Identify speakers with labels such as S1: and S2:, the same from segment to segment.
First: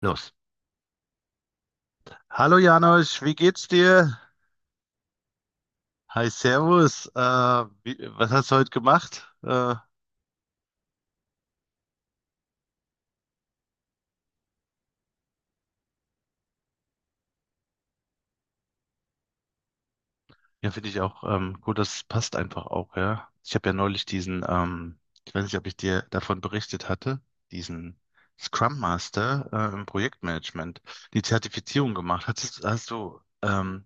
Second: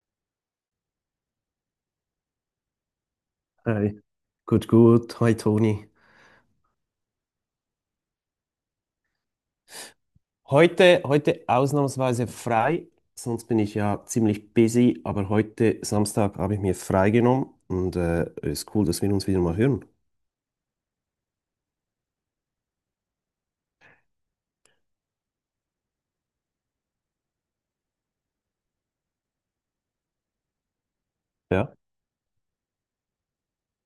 S1: Los. Hallo Janosch, wie geht's
S2: Hi,
S1: dir?
S2: gut, gut. Hi, Toni.
S1: Hi, Servus. Was hast du heute gemacht?
S2: Heute ausnahmsweise frei, sonst bin ich ja ziemlich busy, aber heute Samstag habe ich mir frei genommen und ist cool, dass wir uns wieder mal hören.
S1: Ja, finde ich auch, gut, das passt einfach auch, ja. Ich habe ja neulich diesen, ich weiß nicht, ob ich dir davon berichtet hatte, diesen Scrum Master im Projektmanagement, die
S2: Ja.
S1: Zertifizierung gemacht. Hattest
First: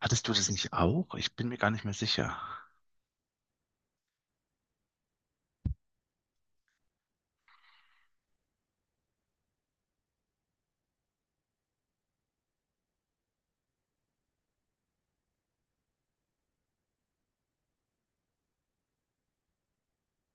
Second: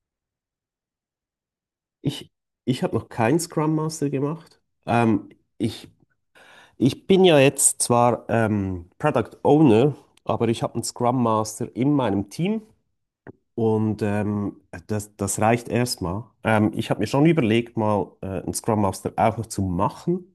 S1: hattest du das nicht auch? Ich bin mir gar nicht mehr
S2: Ich,
S1: sicher.
S2: ich habe noch keinen Scrum Master gemacht. Ähm, ich, ich bin ja jetzt zwar Product Owner, aber ich habe einen Scrum Master in meinem Team und das reicht erstmal. Ich habe mir schon überlegt, mal einen Scrum Master auch noch zu machen.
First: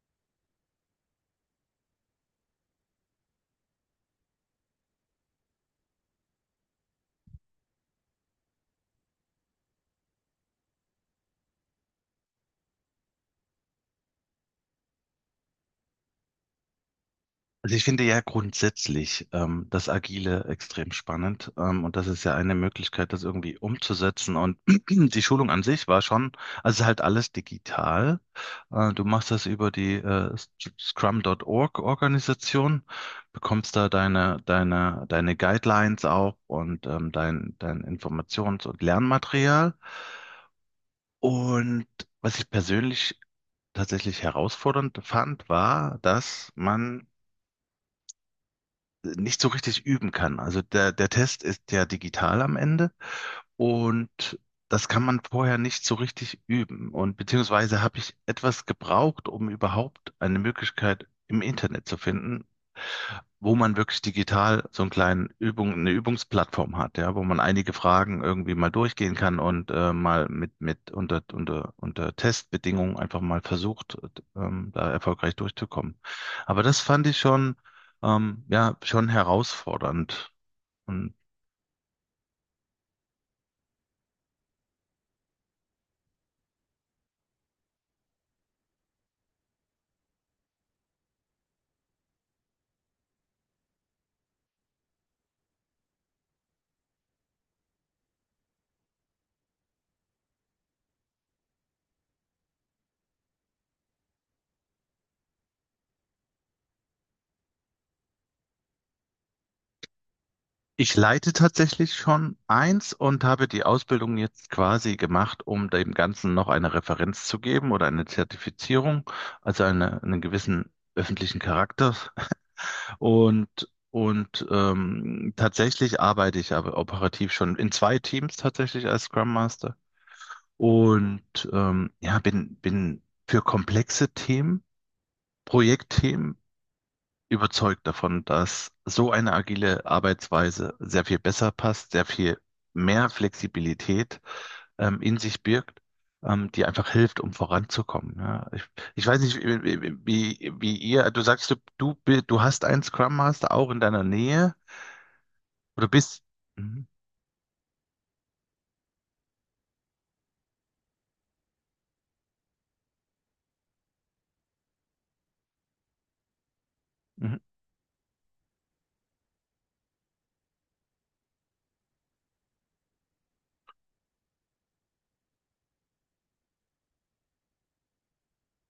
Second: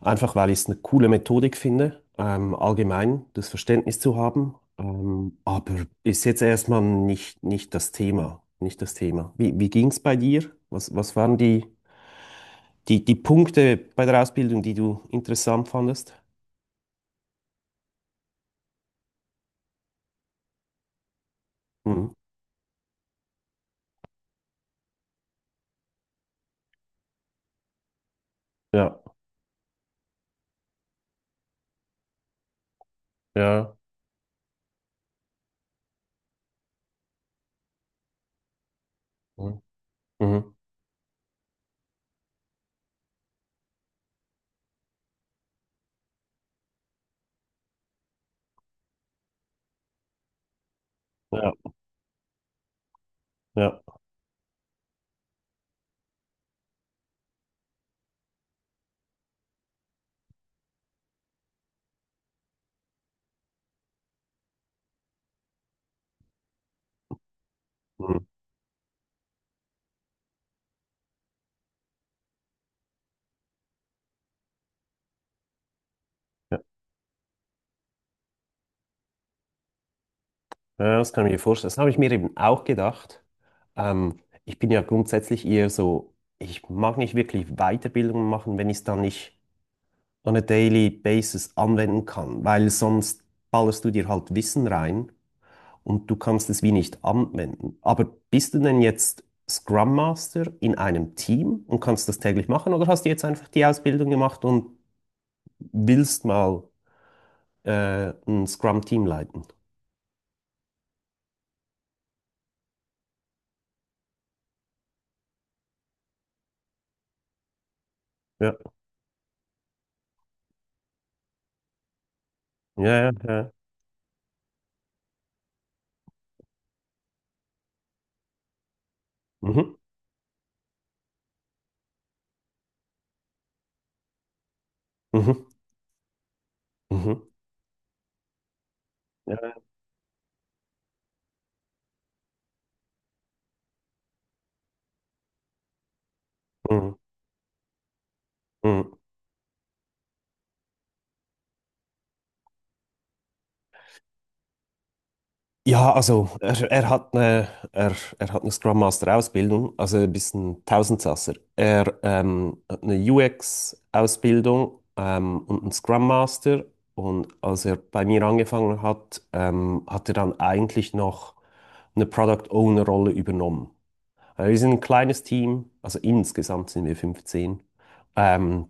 S2: Einfach weil ich es eine coole Methodik finde, allgemein das Verständnis zu haben. Aber ist jetzt erstmal nicht das Thema. Nicht das Thema. Wie ging es bei dir? Was waren die Punkte bei der Ausbildung, die du interessant fandest?
S1: Also ich finde ja grundsätzlich das Agile extrem spannend, und das
S2: Mhm.
S1: ist ja eine Möglichkeit, das irgendwie umzusetzen. Und die Schulung an sich war schon, also es ist halt alles digital. Äh,
S2: Ja,
S1: du machst das über die Scrum.org Organisation, bekommst
S2: ja.
S1: da deine Guidelines auch und, dein Informations- und
S2: Mhm.
S1: Lernmaterial.
S2: Mhm.
S1: Und was ich persönlich tatsächlich herausfordernd fand, war, dass man nicht so richtig üben kann. Also der Test
S2: Ja,
S1: ist ja digital am Ende,
S2: ja.
S1: und das kann man vorher nicht so richtig üben. Und beziehungsweise habe ich etwas gebraucht, um überhaupt eine Möglichkeit im Internet zu finden, wo man wirklich digital so einen kleinen Übung, eine Übungsplattform hat, ja, wo man einige
S2: Mhm.
S1: Fragen irgendwie mal durchgehen kann und mal mit, unter Testbedingungen einfach mal versucht, da erfolgreich durchzukommen.
S2: Ja,
S1: Aber das fand ich schon, ja, schon herausfordernd.
S2: ja, das
S1: Und
S2: kann ich mir vorstellen. Das habe ich mir eben auch gedacht. Ähm, ich bin ja grundsätzlich eher so, ich mag nicht wirklich Weiterbildungen machen, wenn ich es dann nicht on a daily basis anwenden kann, weil sonst ballerst du dir halt Wissen rein und du kannst es wie nicht anwenden. Aber bist du denn jetzt Scrum Master in einem Team und kannst das täglich machen oder hast du jetzt einfach die Ausbildung gemacht und willst mal ein Scrum-Team leiten?
S1: ich leite tatsächlich schon eins und habe die Ausbildung jetzt quasi gemacht, um dem Ganzen noch eine Referenz zu geben oder eine
S2: Ja,
S1: Zertifizierung, also einen gewissen öffentlichen Charakter.
S2: ja, ja, ja.
S1: Und tatsächlich arbeite ich aber operativ schon in zwei Teams tatsächlich als Scrum Master.
S2: Mhm.
S1: Und, ja, bin für komplexe Themen,
S2: Mhm.
S1: Projektthemen
S2: Mhm.
S1: überzeugt davon, dass so eine
S2: Ja.
S1: agile Arbeitsweise sehr viel besser passt, sehr viel mehr Flexibilität in sich birgt, die einfach
S2: Mhm.
S1: hilft, um voranzukommen. Ja. Ich,
S2: Mhm.
S1: ich weiß nicht, wie, wie, wie wie ihr, du sagst, du hast einen Scrum Master auch in deiner Nähe. Du
S2: Ja,
S1: bist.
S2: also er,
S1: Mhm.
S2: er hat eine, er, er hat eine Scrum Master Ausbildung, also ein bisschen Tausendsasser. Er hat eine UX Ausbildung und einen Scrum Master. Und
S1: Mhm.
S2: als er bei mir angefangen hat, hat er dann eigentlich noch eine Product Owner Rolle übernommen. Wir sind ein kleines Team, also insgesamt sind wir 15. Ähm,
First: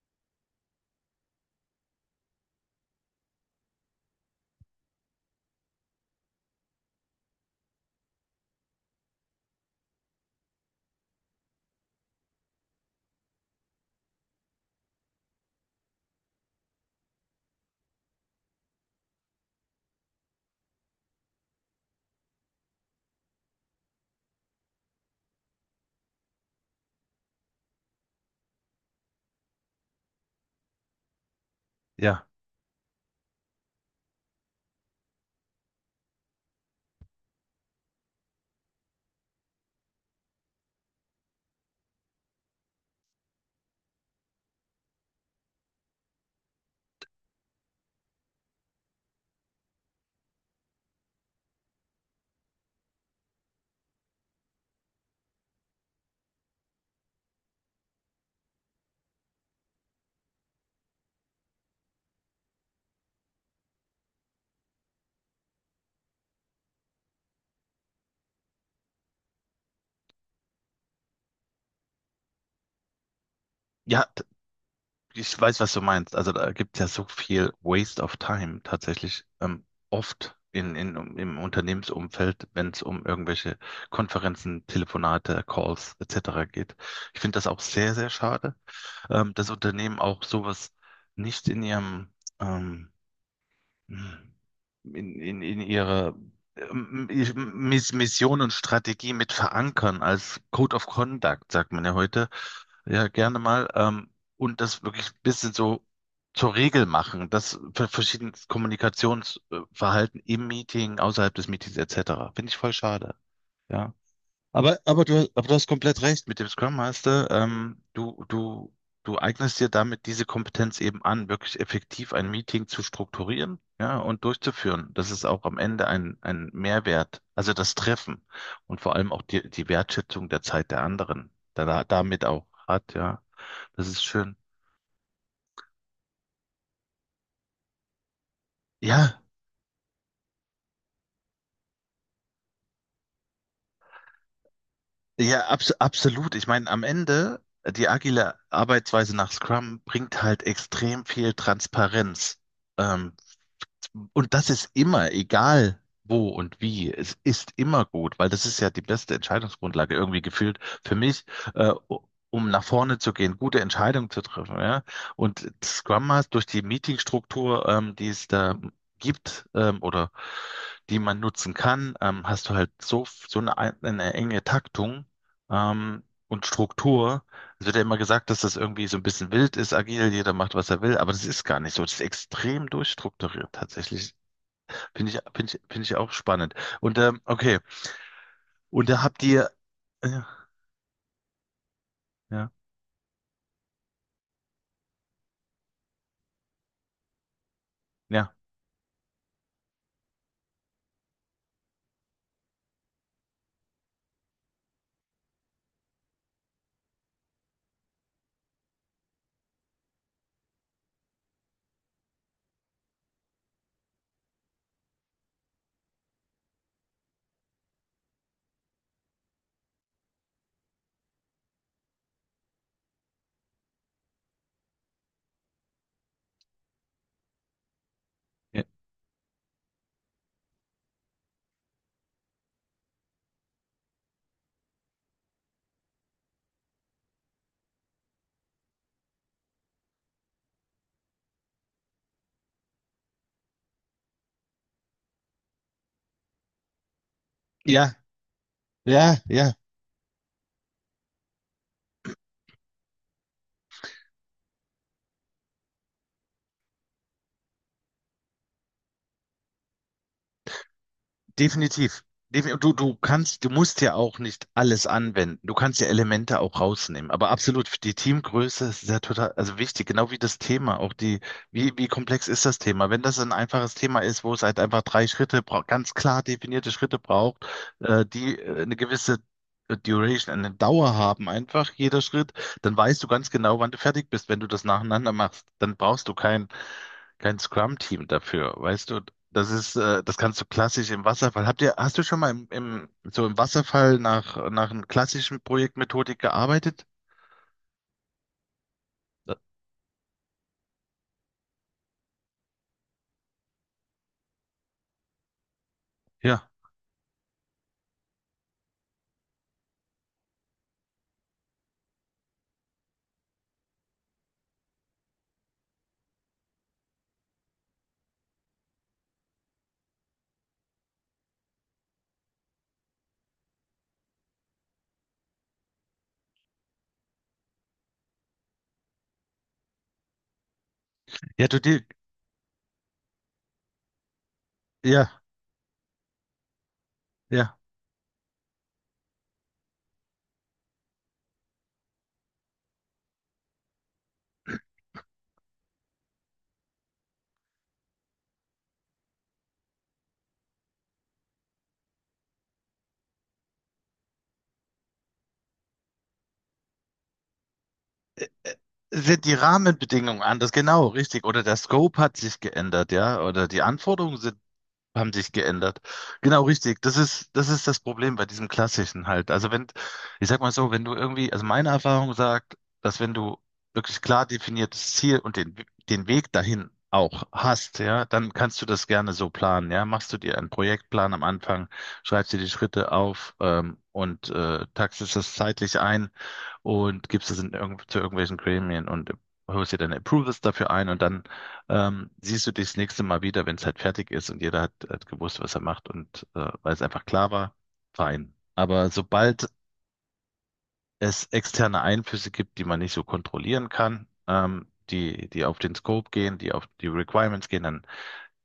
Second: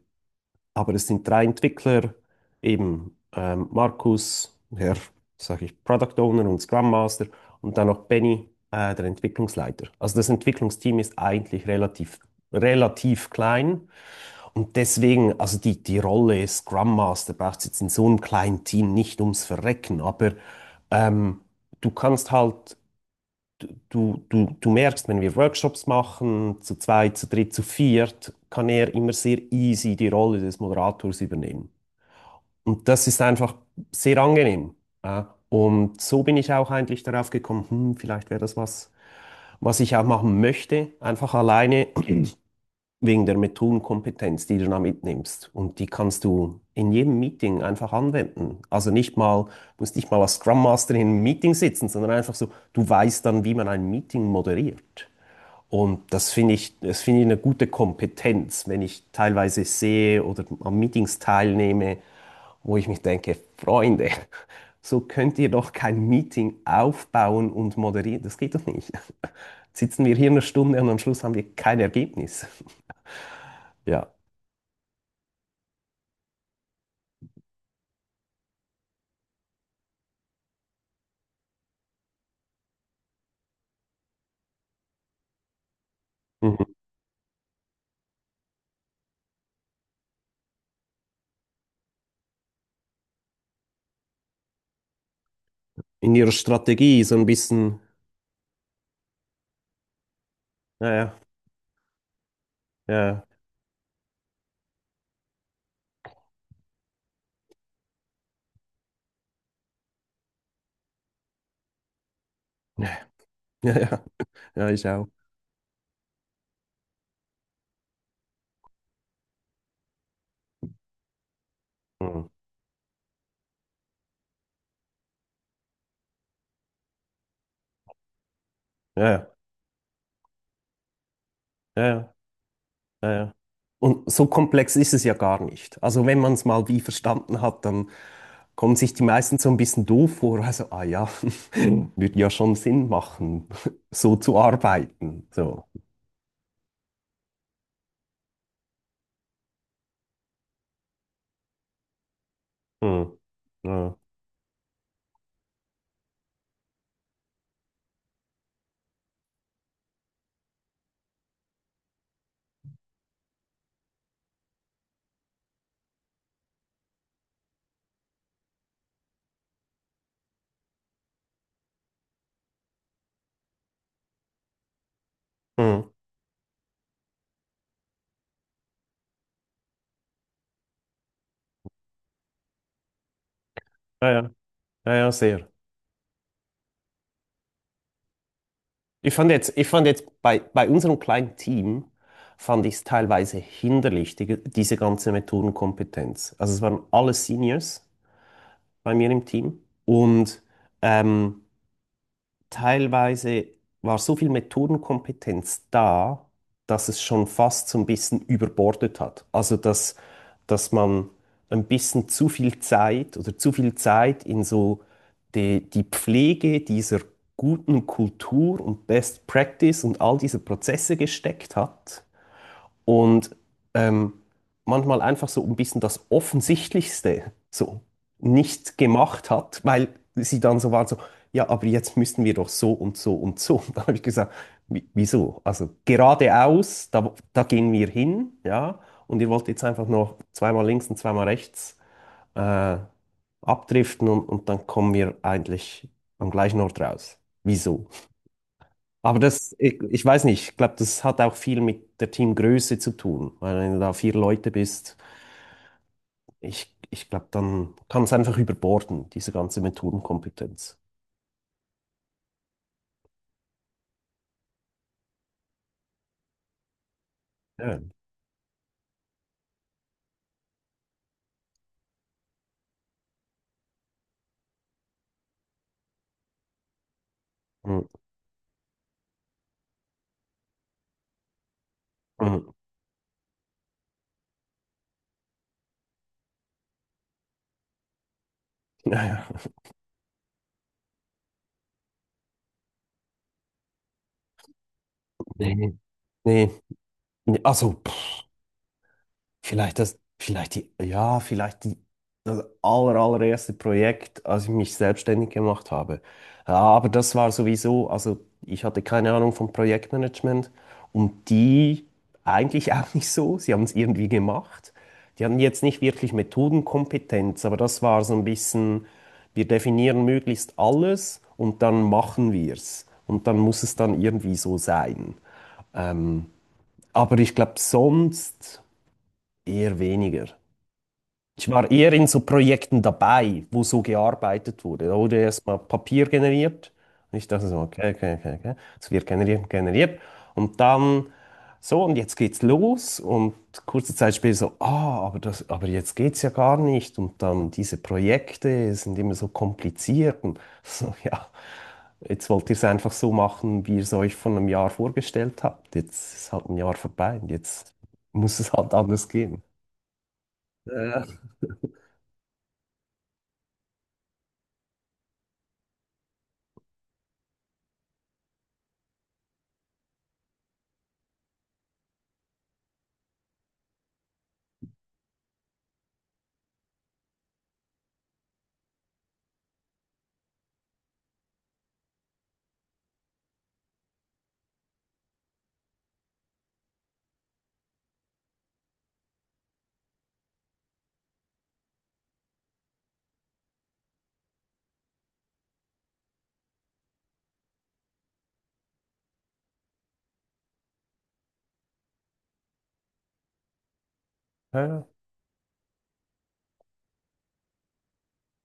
S2: aber es sind drei Entwickler, eben Markus, der, sage ich, Product Owner und Scrum Master und dann noch Benny, der Entwicklungsleiter. Also das Entwicklungsteam ist eigentlich relativ klein und deswegen, also die Rolle Scrum Master braucht es jetzt in so einem kleinen Team nicht ums Verrecken, aber ähm, du kannst halt, du merkst, wenn wir Workshops machen, zu zweit, zu dritt, zu viert, kann er immer sehr easy die Rolle des Moderators übernehmen.
S1: Ja.
S2: Und das ist einfach sehr angenehm. Ja. Und so bin ich auch eigentlich darauf gekommen, vielleicht wäre das was, was ich auch machen möchte, einfach alleine wegen der Methodenkompetenz, die du da mitnimmst. Und die kannst du in jedem Meeting einfach anwenden. Also nicht mal, musst nicht mal als Scrum Master in einem Meeting sitzen, sondern einfach so, du weißt dann, wie man ein Meeting moderiert. Und das finde ich eine gute Kompetenz, wenn ich teilweise sehe oder an Meetings teilnehme, wo ich mich denke, Freunde, so könnt ihr doch kein Meeting aufbauen und moderieren. Das geht doch nicht. sitzen wir hier eine Stunde und am Schluss haben wir kein Ergebnis.
S1: Ja,
S2: Ja.
S1: t- ich weiß, was du meinst. Also da gibt es ja so viel Waste of Time tatsächlich. Oft im Unternehmensumfeld, wenn es um irgendwelche Konferenzen, Telefonate, Calls etc. geht.
S2: Mhm.
S1: Ich finde das auch sehr, sehr schade, dass Unternehmen auch sowas nicht ähm, in ihre
S2: In ihrer Strategie
S1: ähm,
S2: so ein bisschen.
S1: Mission und Strategie mit verankern als Code of
S2: Ja, ja,
S1: Conduct, sagt man ja heute. Ja,
S2: ja,
S1: gerne mal. Und das wirklich ein bisschen so zur Regel machen, das für verschiedenes Kommunikationsverhalten im Meeting, außerhalb des Meetings etc. Finde ich voll
S2: ja,
S1: schade.
S2: ja,
S1: Ja.
S2: ja, ja,
S1: Aber,
S2: ich
S1: aber
S2: auch.
S1: du, aber du hast komplett recht mit dem Scrum Master. Du eignest dir damit diese Kompetenz eben an, wirklich effektiv
S2: Mhm.
S1: ein Meeting zu strukturieren, ja, und durchzuführen. Das ist auch am Ende ein Mehrwert. Also das Treffen und vor
S2: Ja,
S1: allem auch
S2: ja,
S1: die Wertschätzung der Zeit der anderen, da
S2: ja,
S1: damit auch hat,
S2: ja,
S1: ja.
S2: ja.
S1: Das ist
S2: Und so
S1: schön.
S2: komplex ist es ja gar nicht. Also wenn man es mal wie verstanden hat, dann kommen sich die
S1: Ja,
S2: meisten so ein bisschen doof vor. Also, ah ja, würde ja schon Sinn machen, so zu arbeiten.
S1: ja,
S2: So.
S1: absolut. Ich meine, am Ende, die agile Arbeitsweise nach Scrum bringt halt extrem viel Transparenz. Ähm,
S2: Mhm. Ja.
S1: Und das ist immer, egal wo und wie, es ist immer gut, weil das ist ja die beste Entscheidungsgrundlage irgendwie gefühlt für mich, äh, um nach vorne zu gehen, gute Entscheidungen zu treffen, ja. Und Scrum Master durch die Meetingstruktur, die es da gibt, oder die man nutzen kann, hast du halt so eine, enge Taktung,
S2: Mhm.
S1: und Struktur. Es wird ja immer gesagt, dass das irgendwie so ein bisschen wild ist, agil, jeder macht, was er will, aber das ist gar nicht so. Das ist extrem durchstrukturiert
S2: Ja,
S1: tatsächlich.
S2: ja, ja, ja, sehr.
S1: Finde ich auch spannend. Und, okay, und da
S2: Ich
S1: habt
S2: fand
S1: ihr,
S2: jetzt, ich fand jetzt
S1: ja,
S2: bei bei unserem kleinen Team,
S1: ja,
S2: fand ich es teilweise hinderlich, diese ganze Methodenkompetenz. Also es waren alle Seniors
S1: ja,
S2: bei mir im Team und ähm, teilweise war so viel Methodenkompetenz da, dass es schon fast so ein bisschen überbordet hat. Also dass man ein bisschen zu viel Zeit oder zu viel Zeit in so die Pflege dieser guten Kultur und Best Practice und all diese Prozesse gesteckt hat und ähm, manchmal einfach so ein bisschen das Offensichtlichste so
S1: ja,
S2: nicht gemacht hat, weil sie dann so waren so, ja, aber jetzt müssten wir doch so und so und so. Und dann habe ich gesagt, wieso? Also geradeaus, da gehen wir hin, ja, und ihr wollt jetzt einfach noch zweimal links und zweimal rechts äh, abdriften und dann kommen wir eigentlich am gleichen Ort raus. Wieso?
S1: ja, ja,
S2: Aber
S1: ja.
S2: ich weiß nicht, ich glaube, das hat auch viel mit der Teamgröße zu tun. Weil wenn du da vier Leute bist, ich glaube, dann kann es einfach überborden, diese ganze Methodenkompetenz.
S1: Definitiv. Du musst ja auch nicht alles anwenden. Du kannst ja Elemente auch rausnehmen. Aber
S2: Ja.
S1: absolut, die Teamgröße ist ja total, also wichtig, genau wie das Thema. Wie komplex ist das Thema? Wenn das ein einfaches Thema ist, wo es halt einfach drei Schritte braucht, ganz klar definierte Schritte braucht,
S2: Mm,
S1: die, eine gewisse, Duration, eine Dauer haben, einfach jeder Schritt,
S2: mm.
S1: dann weißt du ganz genau, wann du fertig bist, wenn du das nacheinander machst. Dann brauchst du kein Scrum-Team dafür, weißt du?
S2: Ja, ja.
S1: Das kannst du klassisch im Wasserfall. Hast du schon mal so im Wasserfall nach einer klassischen
S2: Nee,
S1: Projektmethodik
S2: nee.
S1: gearbeitet?
S2: Nee, also, pff, ja, vielleicht die allererste Projekt, als ich mich selbstständig gemacht habe.
S1: Ja,
S2: Ja, aber das war sowieso, also ich hatte keine Ahnung vom Projektmanagement und die eigentlich auch nicht so. Sie haben es irgendwie gemacht. Die hatten jetzt nicht wirklich Methodenkompetenz, aber das war so ein bisschen, wir definieren möglichst alles und dann machen wir es. Und dann muss es dann irgendwie so sein. Ähm, aber ich glaube, sonst eher weniger.
S1: ja,
S2: Ich
S1: du,
S2: war
S1: die,
S2: eher in so Projekten dabei, wo so gearbeitet wurde. Da wurde
S1: ja,
S2: erstmal Papier generiert. Und ich dachte
S1: ja.
S2: so, okay, okay, okay, okay. Es wird generiert, generiert. Und dann so, und jetzt geht's los. Und kurze Zeit später so, ah, aber jetzt geht's ja gar nicht. Und dann diese Projekte sind immer so kompliziert. Und so, ja, jetzt wollt ihr es einfach so machen, wie ihr es euch von einem Jahr vorgestellt habt. Jetzt ist halt ein Jahr vorbei und jetzt
S1: Äh,
S2: muss es halt anders
S1: Sind die
S2: gehen.
S1: Rahmenbedingungen anders? Genau,
S2: Ja,
S1: richtig. Oder der Scope hat sich geändert, ja? Oder die Anforderungen sind haben sich geändert. Genau, richtig. Das ist, das Problem bei diesem Klassischen halt. Also wenn, ich sag mal so, wenn du irgendwie, also meine Erfahrung sagt, dass wenn du wirklich klar definiertes Ziel und den Weg dahin auch hast, ja, dann kannst du das gerne so planen, ja. Machst du dir einen Projektplan am Anfang, schreibst dir die Schritte auf, und taxest das zeitlich ein und gibst es in irgend zu irgendwelchen Gremien und holst dir deine Approvals dafür ein und dann siehst du dich das nächste Mal wieder, wenn es halt fertig ist und hat gewusst, was er macht und, weil es einfach klar war, fein. Aber sobald es externe Einflüsse gibt, die man nicht so kontrollieren kann,
S2: ja, ja,
S1: die auf den Scope gehen, die auf die Requirements gehen, dann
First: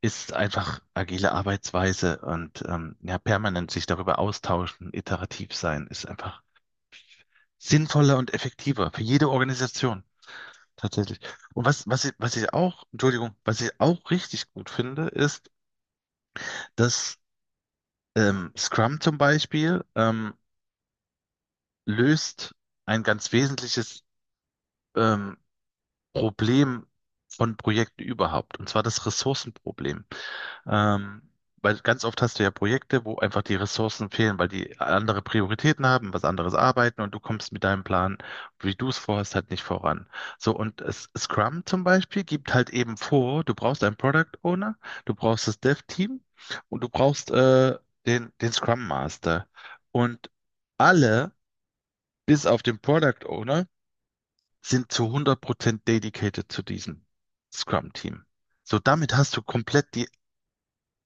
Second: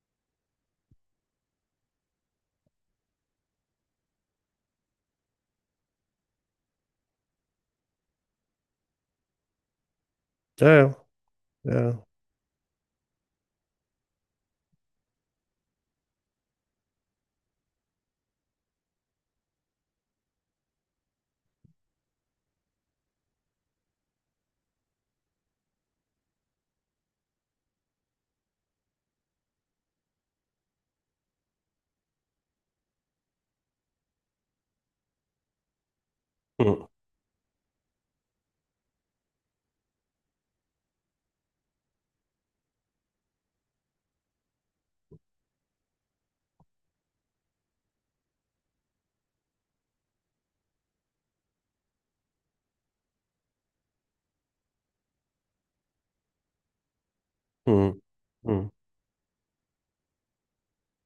S1: ist einfach agile Arbeitsweise und, ja, permanent sich darüber austauschen, iterativ sein, ist einfach sinnvoller und effektiver für jede Organisation.
S2: ja.
S1: Tatsächlich. Und was,
S2: Ja.
S1: Entschuldigung, was ich auch richtig gut finde, ist, dass Scrum zum Beispiel, löst ein ganz wesentliches, ähm, Problem von Projekten überhaupt, und zwar das Ressourcenproblem. Ähm, weil ganz oft hast du ja Projekte, wo einfach die Ressourcen fehlen, weil die andere Prioritäten haben, was anderes
S2: Hm,
S1: arbeiten, und du kommst mit deinem Plan, wie du es vorhast, halt nicht voran. So, und Scrum zum Beispiel gibt halt eben vor, du brauchst einen Product Owner, du brauchst das Dev-Team und du brauchst, den Scrum Master. Und alle, bis auf den Product Owner, sind zu 100% dedicated zu diesem
S2: hm,
S1: Scrum-Team.
S2: hm.
S1: So, damit hast du komplett die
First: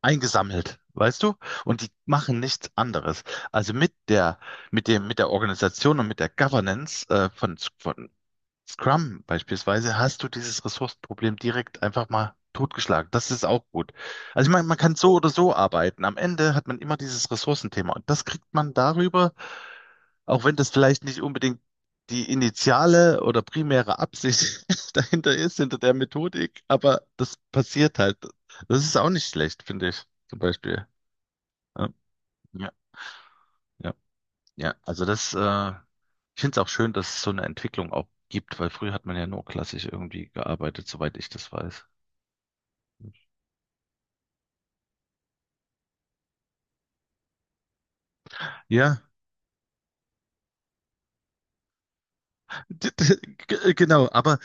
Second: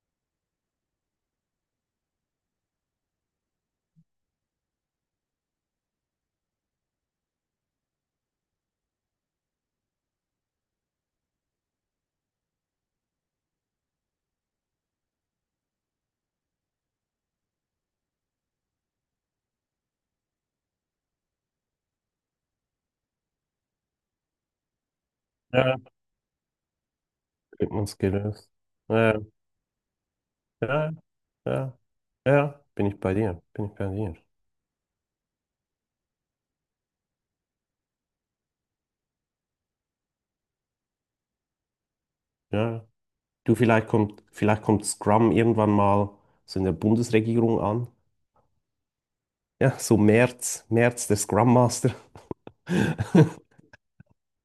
S1: eingesammelt, weißt du? Und die machen nichts anderes. Also mit der, mit der Organisation und mit der Governance, von Scrum beispielsweise hast du dieses Ressourcenproblem direkt einfach mal totgeschlagen. Das ist auch gut. Also ich meine, man kann so oder so arbeiten. Am Ende hat man immer dieses Ressourcenthema und das kriegt man darüber, auch wenn das vielleicht nicht unbedingt die initiale oder primäre Absicht dahinter ist, hinter
S2: Ja,
S1: der Methodik, aber das passiert
S2: gibt
S1: halt.
S2: gelöst.
S1: Das ist auch
S2: Ja,
S1: nicht schlecht, finde ich, zum Beispiel.
S2: ja, ja,
S1: Ja,
S2: ja,
S1: ja,
S2: bin ich bei dir, bin ich bei
S1: ja.
S2: dir.
S1: Ja. Also ich finde es auch schön, dass es so eine Entwicklung auch gibt, weil früher hat man ja nur klassisch irgendwie gearbeitet, soweit ich das weiß.
S2: Ja, du, vielleicht kommt Scrum irgendwann mal so in der Bundesregierung an.
S1: Ja,
S2: Ja, so März, März, der Scrum Master.
S1: d- d- genau, aber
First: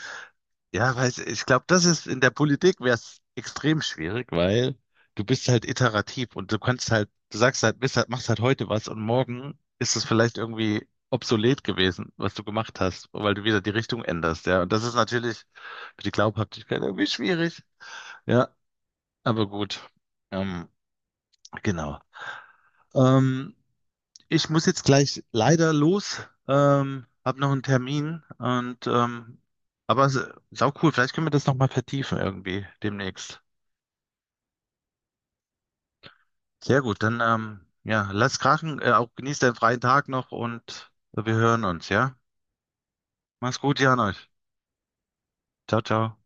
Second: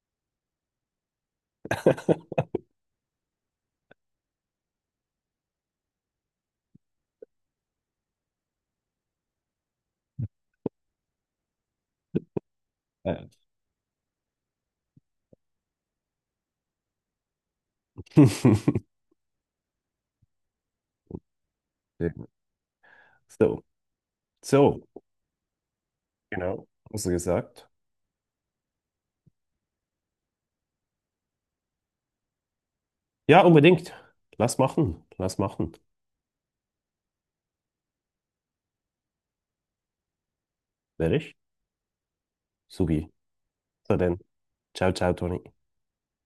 S1: ja, ich glaube, das ist in der Politik wäre es extrem schwierig, weil du bist halt iterativ und du kannst halt, du sagst halt, bist halt, machst halt heute was und morgen ist es vielleicht irgendwie obsolet gewesen, was du gemacht hast,
S2: Ja.
S1: weil du wieder die Richtung änderst, ja. Und das ist natürlich für die Glaubhaftigkeit irgendwie schwierig. Ja. Aber gut, ähm, genau. Ähm,
S2: So,
S1: ich muss
S2: so,
S1: jetzt gleich leider los,
S2: genau, hast du
S1: habe noch einen
S2: gesagt.
S1: Termin und, aber sau cool, vielleicht können wir das nochmal vertiefen irgendwie demnächst.
S2: Ja, unbedingt. Lass machen, lass machen.
S1: Sehr gut, dann, ja, lass krachen, auch genieß deinen freien Tag noch und
S2: Werde
S1: wir
S2: ich?
S1: hören uns, ja?
S2: Subi.
S1: Mach's gut,
S2: So
S1: Jan
S2: denn.
S1: euch.
S2: Ciao, ciao, Toni.
S1: Ciao, ciao.